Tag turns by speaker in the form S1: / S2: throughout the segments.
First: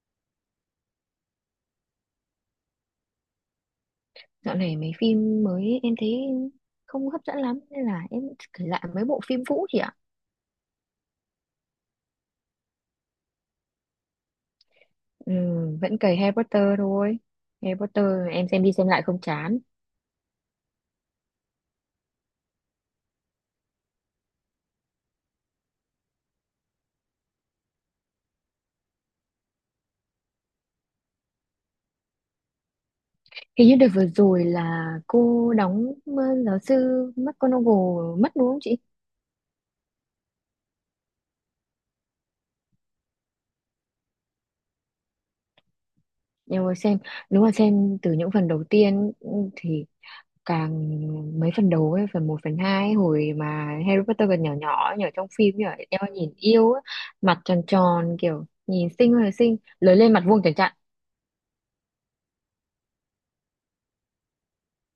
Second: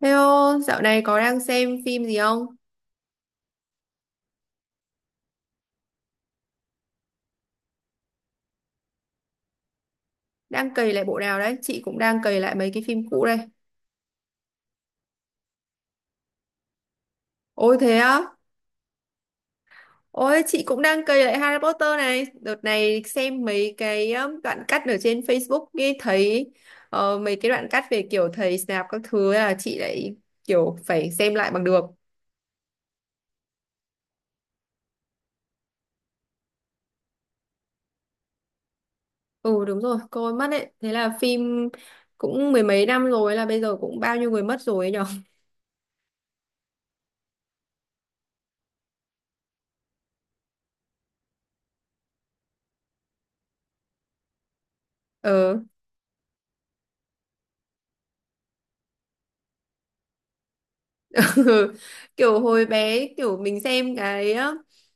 S1: Hello, dạo này có đang xem phim gì không?
S2: Dạo này mấy phim mới em thấy không hấp dẫn lắm nên là em kể lại mấy bộ phim cũ chị ạ.
S1: Đang cày lại bộ nào đấy? Chị cũng đang cày lại mấy cái phim cũ đây.
S2: Ừ, vẫn cày Harry Potter thôi. Harry
S1: Ôi thế
S2: Potter
S1: á?
S2: em xem đi xem lại không chán.
S1: Ôi chị cũng đang cày lại Harry Potter này. Đợt này xem mấy cái đoạn cắt ở trên Facebook ấy thấy mấy cái đoạn cắt về kiểu thầy Snape các thứ ấy là chị lại kiểu phải xem lại bằng được.
S2: Hình như đợt vừa rồi là cô đóng giáo sư McGonagall mất đúng không chị?
S1: Ừ, đúng rồi, coi mất đấy. Thế là phim cũng mười mấy năm rồi là bây giờ cũng bao nhiêu người mất rồi ấy nhở?
S2: Em vừa xem, đúng là xem từ những phần đầu tiên thì càng mấy phần đầu ấy, phần một phần 2 hồi mà Harry Potter còn nhỏ nhỏ nhỏ trong phim
S1: ờ
S2: nhỉ, eo nhìn yêu á, mặt tròn tròn kiểu nhìn xinh ơi là xinh, lớn lên mặt vuông chẳng chặn.
S1: Kiểu hồi bé kiểu mình xem cái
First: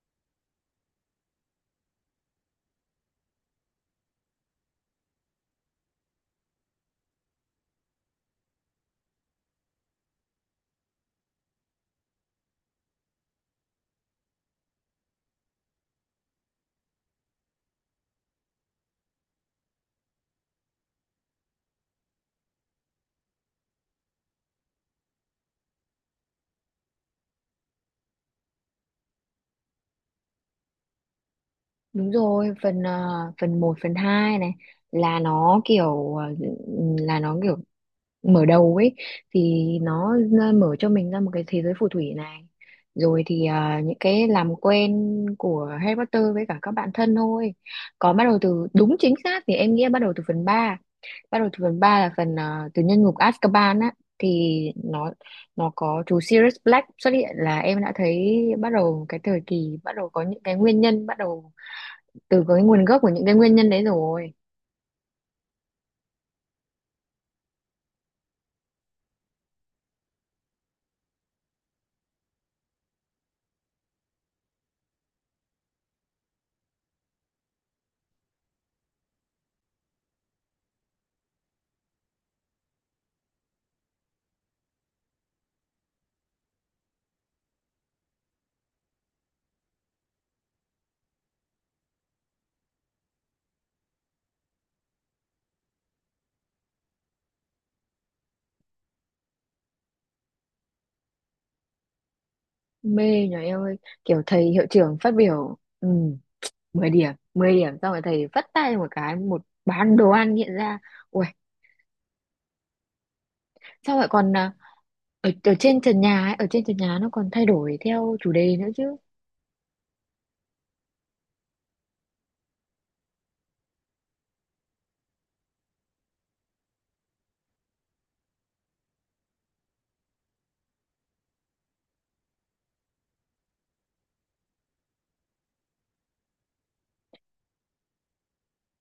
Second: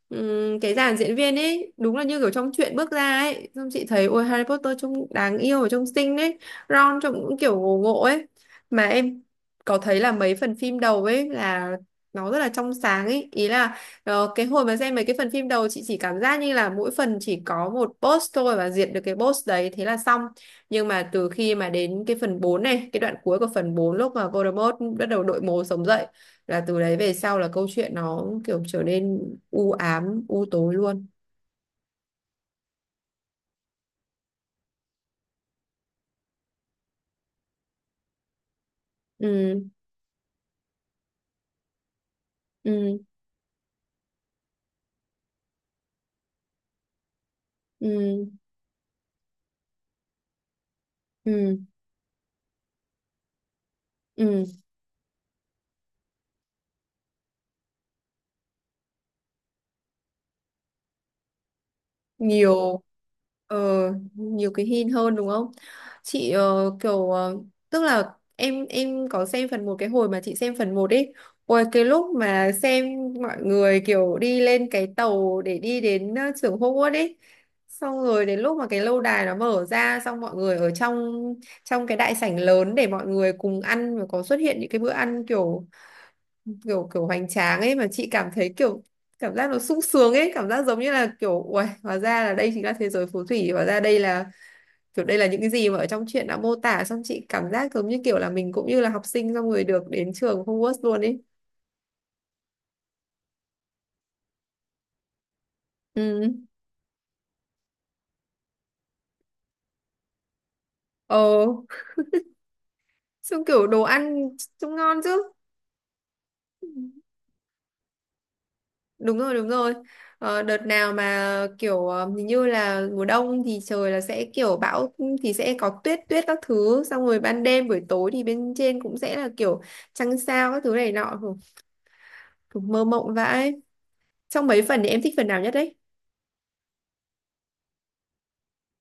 S1: ừm, cái dàn diễn viên ấy đúng là như kiểu trong truyện bước ra ấy, xong chị thấy ôi Harry Potter trông đáng yêu và trông xinh ấy. Ron trông cũng kiểu ngộ ngộ ấy. Mà em có thấy là mấy phần phim đầu ấy là nó rất là trong sáng ấy, ý là cái hồi mà xem mấy cái phần phim đầu chị chỉ cảm giác như là mỗi phần chỉ có một boss thôi và diệt được cái boss đấy thế là xong. Nhưng mà từ khi mà đến cái phần 4 này, cái đoạn cuối của phần 4 lúc mà Voldemort bắt đầu đội mồ sống dậy là từ đấy về sau là câu chuyện nó kiểu trở nên u ám u tối luôn.
S2: Đúng rồi, phần phần một phần 2 này là nó kiểu ờ, là nó kiểu mở đầu ấy, thì
S1: Ừ,
S2: nó mở cho mình ra một cái thế giới phù thủy này,
S1: ừ,
S2: rồi thì những cái làm quen của Harry Potter với cả các bạn thân thôi.
S1: ừ,
S2: Còn bắt
S1: ừ,
S2: đầu từ đúng chính xác thì em nghĩ là bắt đầu từ phần ba, bắt đầu
S1: ừ,
S2: từ phần 3 là phần từ nhân ngục Azkaban á,
S1: ừ.
S2: thì nó có chú Sirius Black xuất hiện là em đã thấy bắt đầu cái thời kỳ, bắt đầu có những cái nguyên nhân, bắt đầu từ cái
S1: nhiều
S2: nguồn gốc của những cái nguyên
S1: ờ,
S2: nhân đấy rồi.
S1: nhiều cái hint hơn đúng không? Chị tức là em có xem phần một. Cái hồi mà chị xem phần một ấy, ôi cái lúc mà xem mọi người kiểu đi lên cái tàu để đi đến trường Hogwarts ấy, xong rồi đến lúc mà cái lâu đài nó mở ra xong mọi người ở trong, trong cái đại sảnh lớn để mọi người cùng ăn và có xuất hiện những cái bữa ăn kiểu kiểu kiểu hoành tráng ấy, mà chị cảm thấy kiểu cảm giác nó sung sướng ấy, cảm giác giống như là kiểu uầy, hóa ra là đây chính là thế giới phù thủy, hóa ra đây là kiểu đây là những cái gì mà ở trong truyện đã mô tả, xong chị cảm giác giống như kiểu là mình cũng như là học sinh xong rồi được đến trường Hogwarts luôn ấy.
S2: Mê nhờ em ơi, kiểu thầy hiệu trưởng phát biểu
S1: Ừ,
S2: 10 điểm, 10 điểm, xong rồi thầy vắt tay một cái, một bán đồ ăn hiện ra, ui!
S1: ờ. Xong kiểu đồ
S2: Xong rồi
S1: ăn
S2: còn
S1: trông ngon chứ.
S2: ở trên trần nhà ấy, ở trên trần nhà nó còn thay đổi theo chủ đề nữa chứ.
S1: Đúng rồi, đúng rồi. Ờ, đợt nào mà kiểu hình như là mùa đông thì trời là sẽ kiểu bão thì sẽ có tuyết tuyết các thứ, xong rồi ban đêm buổi tối thì bên trên cũng sẽ là kiểu trăng sao các thứ này nọ. Hử, kiểu mơ mộng vãi. Trong mấy phần thì em thích phần nào nhất đấy?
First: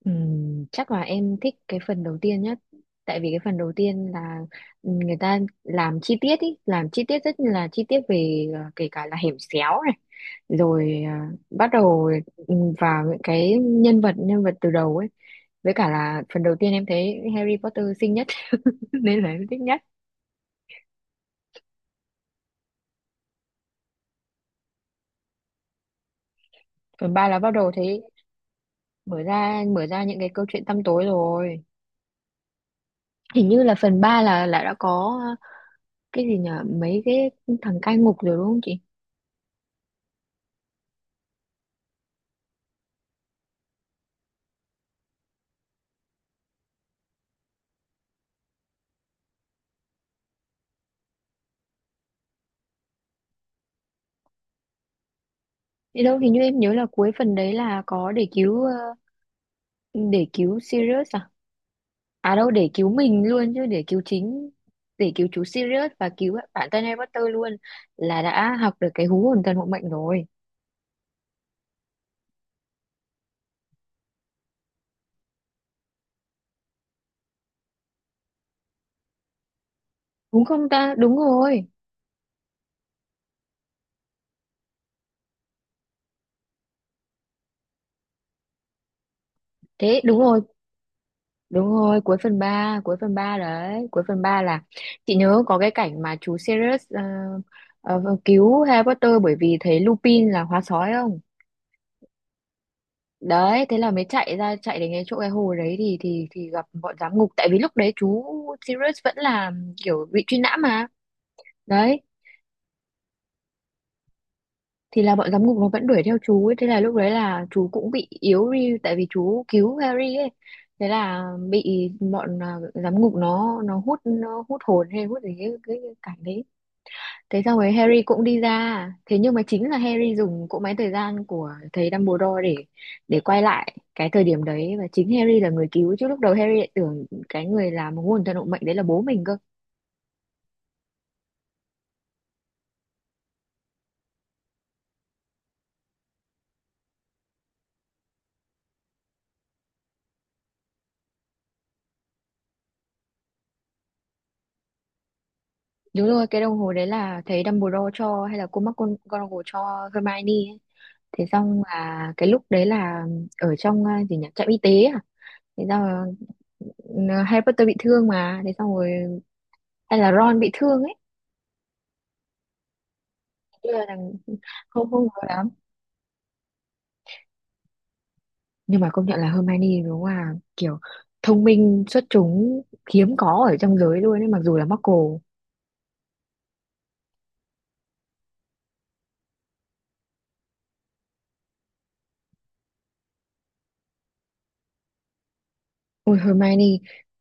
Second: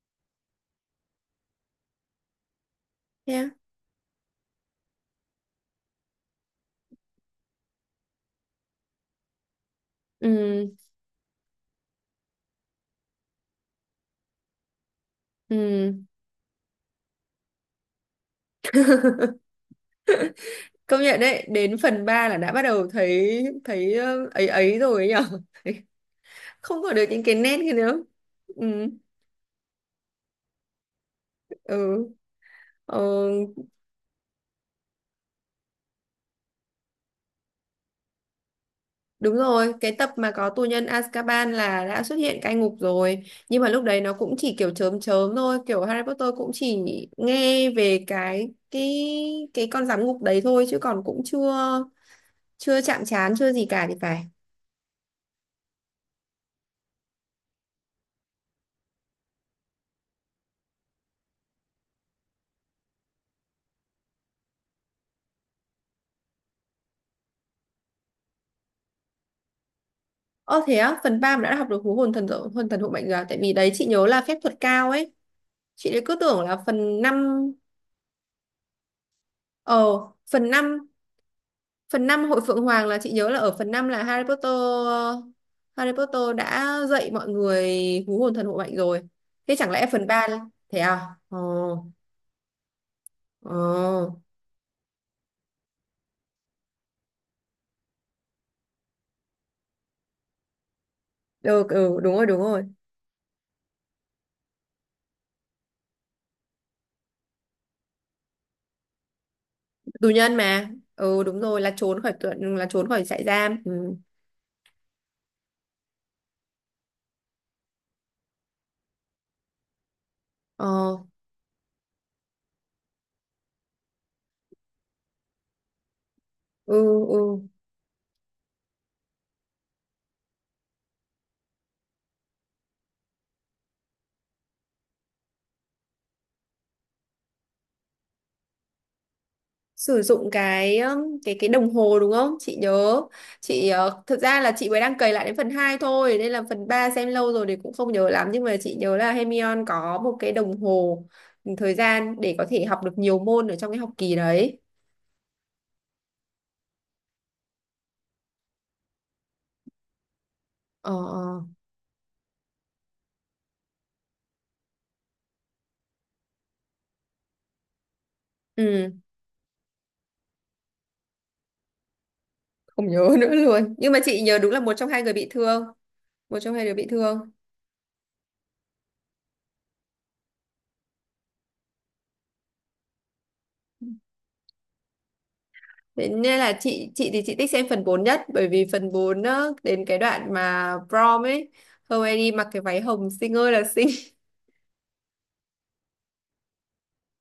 S2: Chắc là em thích cái phần đầu tiên nhất, tại vì cái
S1: Yeah.
S2: phần đầu tiên là người ta làm chi tiết, ý làm chi tiết rất là chi tiết về kể cả là hẻm xéo này,
S1: Ừ,
S2: rồi bắt đầu ừ, vào những cái nhân vật, nhân vật từ đầu ấy, với cả
S1: ừ.
S2: là phần đầu tiên em thấy Harry Potter xinh nhất, nên là em thích nhất.
S1: Công nhận đấy, đến phần 3 là đã bắt đầu thấy thấy ấy ấy rồi ấy nhở. Không còn được
S2: Phần
S1: những
S2: 3
S1: cái
S2: là bắt
S1: nét
S2: đầu
S1: kia nữa.
S2: thấy
S1: Ừ.
S2: mở ra những cái câu chuyện tăm tối rồi,
S1: Ừ. Ờ.
S2: hình như là phần 3 là đã có cái gì nhở, mấy cái thằng cai ngục rồi đúng không chị?
S1: Đúng rồi, cái tập mà có tù nhân Azkaban là đã xuất hiện cai ngục rồi. Nhưng mà lúc đấy nó cũng chỉ kiểu chớm chớm thôi, kiểu Harry Potter cũng chỉ nghe về cái con giám ngục đấy thôi chứ còn cũng chưa chưa chạm trán chưa gì cả thì phải.
S2: Thế đâu, hình như em nhớ là cuối phần đấy là có để cứu Sirius à, à đâu, để cứu mình luôn chứ, để cứu chú Sirius và cứu bản thân Harry Potter luôn, là đã học được cái hú hồn thần hộ mệnh rồi,
S1: Ơ thế á, phần ba mà đã học được hú hồn thần hộ mệnh rồi à? Tại vì đấy chị nhớ là phép thuật cao ấy. Chị lại cứ tưởng là phần năm, ờ
S2: đúng
S1: phần
S2: không
S1: năm.
S2: ta, đúng rồi.
S1: Phần 5 Hội Phượng Hoàng là chị nhớ là ở phần 5 là Harry Potter đã dạy mọi người hú hồn thần hộ mệnh rồi. Thế chẳng lẽ
S2: Thế
S1: phần
S2: đúng
S1: ba,
S2: rồi.
S1: thế à? Ồ,
S2: Đúng rồi, cuối phần ba
S1: ồ.
S2: đấy, cuối phần 3 là chị nhớ có cái cảnh mà chú Sirius vâng, cứu Harry Potter bởi vì thấy Lupin là hóa sói không?
S1: Được, ừ, đúng rồi, đúng rồi.
S2: Đấy, thế là mới chạy ra, chạy đến cái chỗ cái hồ đấy thì gặp bọn giám ngục, tại vì lúc đấy chú Sirius vẫn là kiểu
S1: Tù
S2: bị
S1: nhân
S2: truy nã
S1: mà.
S2: mà.
S1: Ừ, đúng rồi, là trốn
S2: Đấy,
S1: khỏi trại giam. Ừ.
S2: thì là bọn giám ngục nó vẫn đuổi theo chú ấy, thế là lúc đấy là chú cũng bị yếu đi tại vì chú cứu Harry ấy, thế
S1: Ờ,
S2: là bị bọn giám ngục nó hút hồn, hay hút gì cái cảnh đấy.
S1: ừ, ừ.
S2: Thế xong rồi Harry cũng đi ra, thế nhưng mà chính là Harry dùng cỗ máy thời gian của thầy Dumbledore để quay lại cái thời điểm đấy, và chính Harry là người cứu chứ, lúc đầu Harry lại tưởng cái người làm nguồn thần hộ mệnh đấy là bố mình cơ.
S1: Sử dụng cái đồng hồ đúng không chị nhớ? Chị thực ra là chị mới đang cày lại đến phần 2 thôi nên là phần 3 xem lâu rồi thì cũng không nhớ lắm, nhưng mà chị nhớ là Hermione có một cái đồng hồ, ừ, thời gian để có thể học được nhiều môn ở trong cái học kỳ đấy.
S2: Đúng rồi, cái đồng hồ đấy là thầy Dumbledore cho hay là cô McGonagall cho Hermione ấy,
S1: Ờ,
S2: thế
S1: ờ.
S2: xong là cái lúc đấy là ở trong gì nhỉ, trạm y tế à, thế xong là Harry Potter bị thương mà, thế xong rồi
S1: Ừ,
S2: hay là Ron bị thương ấy?
S1: không nhớ nữa
S2: Thế
S1: luôn,
S2: là
S1: nhưng mà chị nhớ đúng là một trong
S2: không, không
S1: hai người
S2: nhớ
S1: bị
S2: lắm,
S1: thương, một trong hai đứa bị thương.
S2: nhưng mà công nhận là Hermione đúng là kiểu thông minh xuất chúng, hiếm có ở trong giới luôn ấy, mặc dù là Muggle.
S1: Thế nên là chị thì chị thích xem phần 4 nhất, bởi vì phần 4 á, đến cái đoạn mà prom ấy Hermione mặc cái váy hồng xinh ơi là xinh.
S2: Ôi Hermione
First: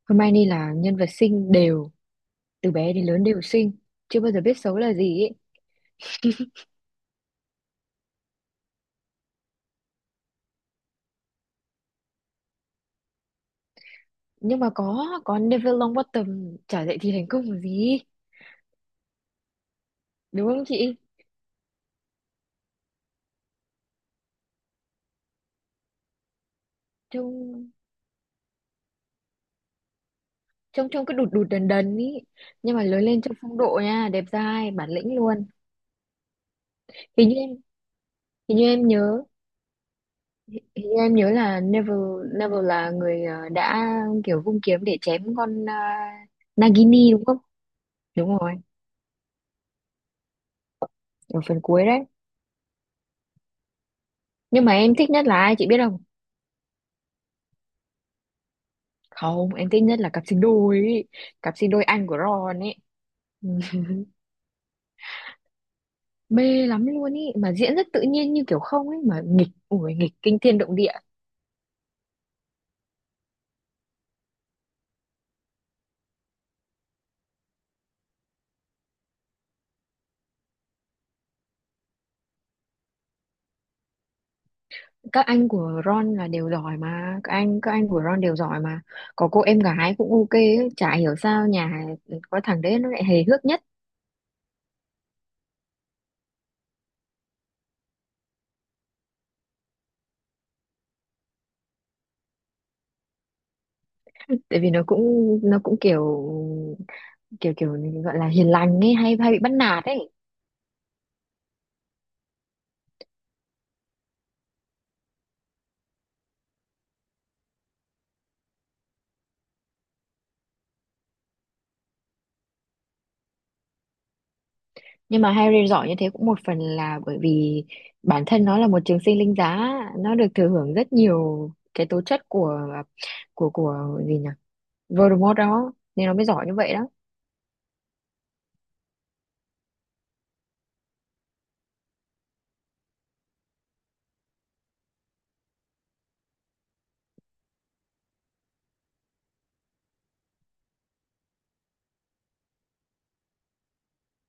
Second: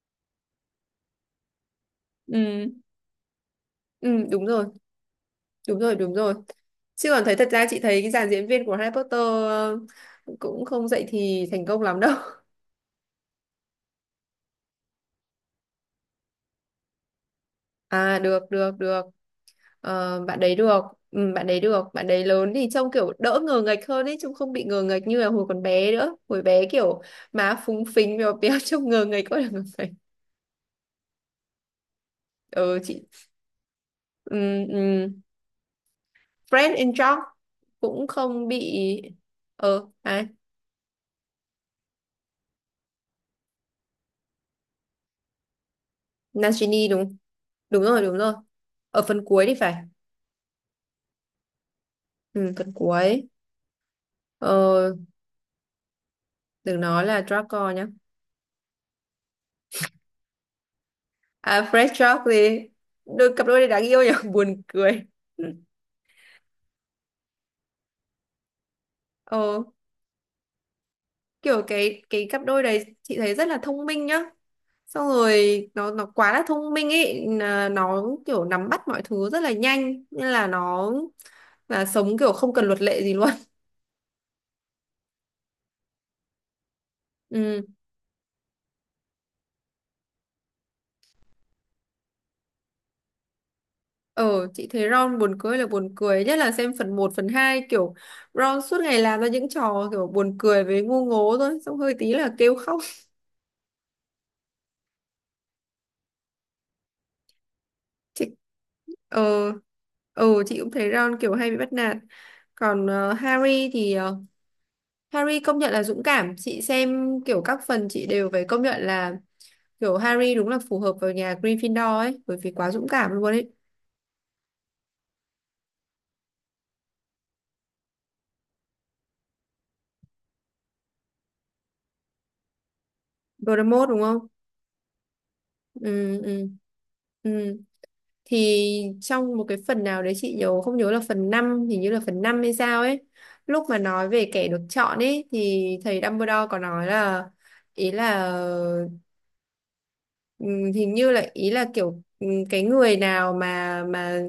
S2: Hermione là nhân vật xinh đều,
S1: Ừ.
S2: từ bé đến lớn đều xinh,
S1: Ừ,
S2: chưa bao giờ
S1: đúng
S2: biết
S1: rồi,
S2: xấu là gì ấy.
S1: đúng rồi, đúng rồi. Chứ còn thấy thật ra chị thấy cái dàn diễn viên của Harry Potter cũng không dậy thì thành công lắm đâu.
S2: Nhưng mà có Neville Longbottom chả dạy thì thành công là gì,
S1: À, được, được, được. Ờ, bạn
S2: đúng
S1: đấy
S2: không
S1: được,
S2: chị?
S1: ừ, bạn đấy được. Bạn đấy lớn thì trông kiểu đỡ ngờ nghệch hơn ấy, trông không bị ngờ nghệch như là hồi còn bé nữa. Hồi bé kiểu má
S2: trông
S1: phúng phính, béo béo, trông ngờ nghệch quá là ngờ nghệch.
S2: trông trông cứ đụt đụt đần đần ý, nhưng
S1: Ừ,
S2: mà lớn
S1: chị.
S2: lên trông phong độ nha, đẹp
S1: Ừ,
S2: dai bản
S1: ừ.
S2: lĩnh luôn.
S1: Fred and George
S2: hình như em
S1: cũng không
S2: hình như
S1: bị.
S2: em nhớ
S1: Ờ, ai?
S2: Hình như em nhớ là Neville Neville là người đã kiểu vung kiếm để chém con
S1: Nagini
S2: Nagini
S1: đúng.
S2: đúng không,
S1: Đúng rồi, đúng rồi.
S2: đúng rồi,
S1: Ở phần cuối thì phải.
S2: ở phần cuối đấy.
S1: Ừ, phần cuối.
S2: Nhưng mà
S1: Ờ,
S2: em thích nhất là ai chị biết không?
S1: đừng nói là Draco nhá.
S2: Không, em thích nhất là cặp sinh đôi ý, cặp
S1: À,
S2: sinh đôi
S1: Fred
S2: anh của
S1: George
S2: Ron
S1: đi.
S2: ấy.
S1: Đôi cặp
S2: Ừ.
S1: đôi này đáng yêu nhỉ, buồn cười.
S2: Mê lắm luôn ý, mà diễn rất tự nhiên như kiểu không ấy, mà nghịch
S1: Ờ,
S2: ủi nghịch kinh thiên động địa.
S1: kiểu cái cặp đôi đấy chị thấy rất là thông minh nhá. Xong rồi nó quá là thông minh ấy, là nó kiểu nắm bắt mọi thứ rất là nhanh nên là nó là sống kiểu không cần luật lệ gì luôn.
S2: Các anh của Ron là đều giỏi mà, các anh
S1: Ừ.
S2: các anh của Ron đều giỏi mà, có cô em gái cũng ok ấy. Chả hiểu sao nhà có thằng đấy nó lại hề hước nhất,
S1: Ờ, chị thấy Ron buồn cười là buồn cười, nhất là xem phần một phần 2 kiểu Ron suốt ngày làm ra những trò kiểu buồn cười với ngu ngố thôi, xong hơi tí là kêu khóc.
S2: tại vì nó cũng kiểu kiểu kiểu gọi
S1: chị
S2: là hiền lành ấy, hay
S1: ờ
S2: hay bị bắt nạt ấy.
S1: ờ chị cũng thấy Ron kiểu hay bị bắt nạt. Còn Harry công nhận là dũng cảm, chị xem kiểu các phần chị đều phải công nhận là kiểu Harry đúng là phù hợp vào nhà Gryffindor ấy, bởi vì quá dũng cảm luôn ấy.
S2: Nhưng mà Harry giỏi như thế cũng một phần là bởi vì bản thân nó là một trường sinh linh giá, nó được thừa hưởng rất nhiều cái tố chất của
S1: Voldemort đúng
S2: gì
S1: không?
S2: nhỉ, Voldemort đó, nên
S1: Ừ,
S2: nó mới giỏi
S1: ừ,
S2: như vậy đó.
S1: ừ. Thì trong một cái phần nào đấy chị không nhớ là phần năm, hình như là phần 5 hay sao ấy, lúc mà nói về kẻ được chọn ấy thì thầy Dumbledore có nói là, ý là hình như là ý là kiểu cái người nào mà mà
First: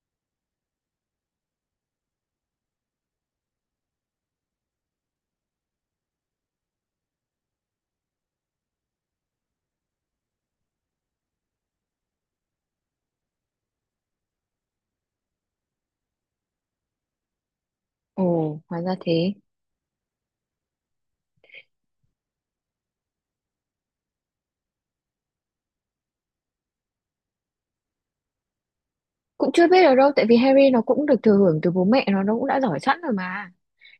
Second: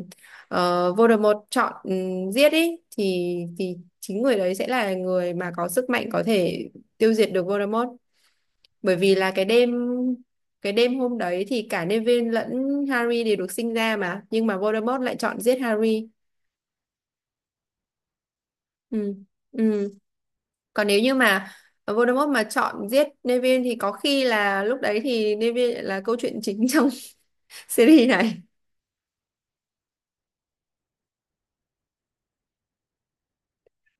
S1: ờ, Voldemort chọn giết ý thì chính người đấy sẽ là người mà có sức mạnh có thể tiêu diệt được Voldemort, bởi vì là cái đêm, cái đêm hôm đấy thì cả Neville lẫn Harry đều được sinh ra mà, nhưng mà Voldemort lại chọn giết Harry.
S2: Ồ, hóa ra
S1: Ừ.
S2: thế.
S1: Ừ. Còn nếu như mà Voldemort mà chọn giết Neville thì có khi là lúc đấy thì Neville là câu chuyện chính trong series này.
S2: Cũng chưa biết được đâu, tại vì Harry nó cũng được thừa hưởng từ bố mẹ nó cũng đã giỏi sẵn rồi mà,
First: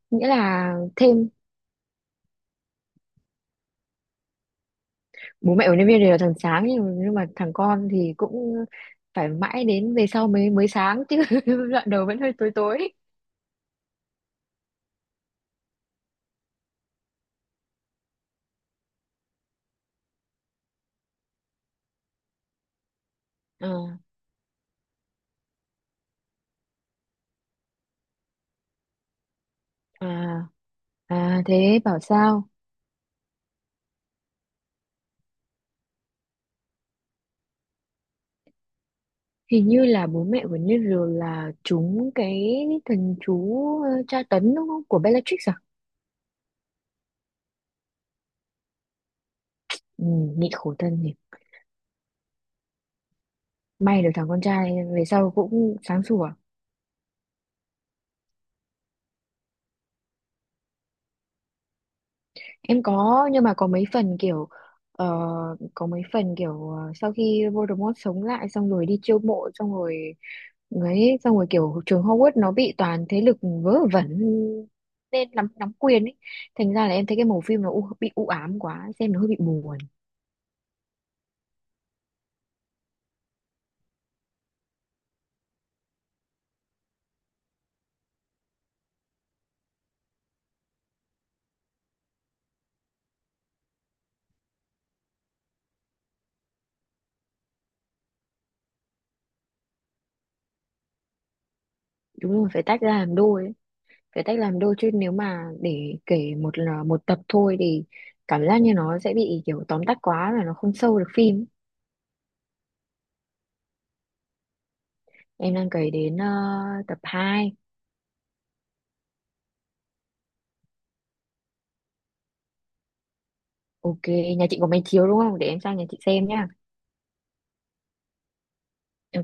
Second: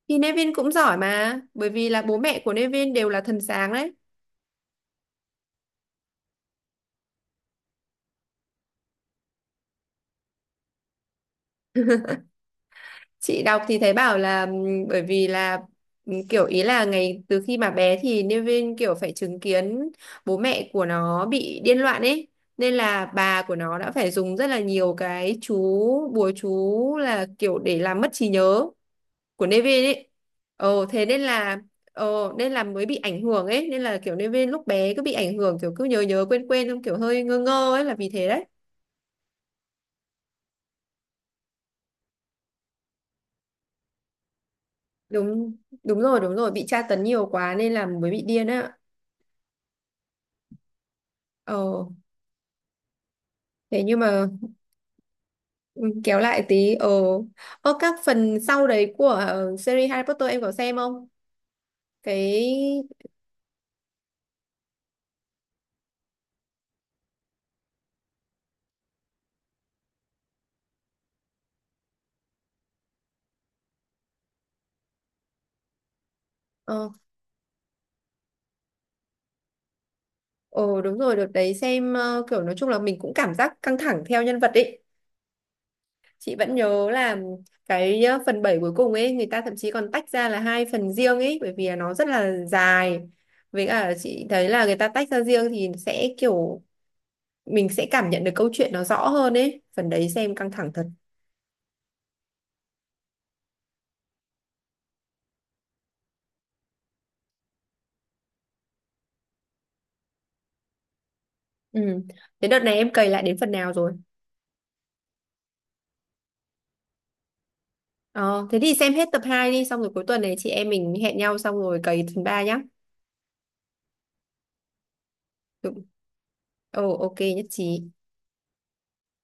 S1: Thì
S2: nghĩa
S1: Nevin cũng
S2: là
S1: giỏi
S2: thêm
S1: mà, bởi vì là bố mẹ của Nevin đều là thần sáng đấy.
S2: bố mẹ của nhân viên đều là thằng sáng, nhưng mà thằng con thì cũng phải mãi đến về sau mới mới sáng chứ, đoạn đầu vẫn hơi tối tối.
S1: Chị đọc thì thấy bảo là bởi vì là kiểu ý là ngày từ khi mà bé thì Nevin kiểu phải chứng kiến bố mẹ của nó bị điên loạn ấy. Nên là bà của nó đã
S2: à,
S1: phải dùng rất là nhiều cái chú, bùa chú là kiểu để làm mất trí nhớ của Nevin ấy.
S2: à,
S1: Ồ, thế nên
S2: à
S1: là.
S2: thế bảo
S1: Ồ,
S2: sao,
S1: nên là mới bị ảnh hưởng ấy. Nên là kiểu Nevin lúc bé cứ bị ảnh hưởng, kiểu cứ nhớ nhớ quên quên, không, kiểu hơi ngơ ngơ ấy là vì thế đấy.
S2: hình như là bố mẹ của Neville là trúng cái thần chú tra tấn đúng không, của Bellatrix
S1: Đúng
S2: à?
S1: Đúng rồi, đúng rồi, bị tra tấn nhiều quá nên là mới bị điên á.
S2: Ừ, nhịn khổ thân nhỉ.
S1: ờ Thế nhưng
S2: May được
S1: mà,
S2: thằng con trai về sau cũng
S1: ừ,
S2: sáng
S1: kéo
S2: sủa.
S1: lại tí. Ờ, ờ các phần sau đấy của series Harry Potter em có xem không? Cái
S2: Em có, nhưng mà ờ, có mấy phần kiểu sau khi Voldemort sống lại xong rồi đi chiêu mộ xong rồi ấy, xong rồi kiểu trường Hogwarts nó bị toàn thế lực vớ vẩn nên nắm nắm quyền ấy. Thành ra
S1: ờ
S2: là em thấy cái màu phim nó bị u ám quá, xem nó hơi bị buồn.
S1: ờ Đúng rồi, đợt đấy xem kiểu nói chung là mình cũng cảm giác căng thẳng theo nhân vật ấy, chị vẫn nhớ là cái phần 7 cuối cùng ấy người ta thậm chí còn tách ra là hai phần riêng ấy, bởi vì là nó rất là dài, với cả chị thấy là người ta tách ra riêng thì sẽ kiểu mình sẽ cảm nhận được câu chuyện nó rõ hơn ấy, phần đấy xem căng thẳng thật.
S2: Đúng rồi, phải tách ra làm đôi ấy. Phải tách làm đôi chứ nếu mà để kể một là một tập thôi thì cảm giác như nó sẽ bị kiểu tóm tắt quá, là nó không sâu được phim.
S1: Ừ. Thế đợt này em cày lại đến phần nào rồi?
S2: Em đang kể đến tập hai.
S1: Ờ, thế thì xem hết tập 2 đi xong rồi cuối tuần này chị em mình hẹn nhau xong rồi cày phần 3 nhá.
S2: Ok, nhà chị có máy chiếu đúng không? Để em sang
S1: Ừ,
S2: nhà chị xem nhá.
S1: ồ, ok, nhất trí.
S2: Ừ,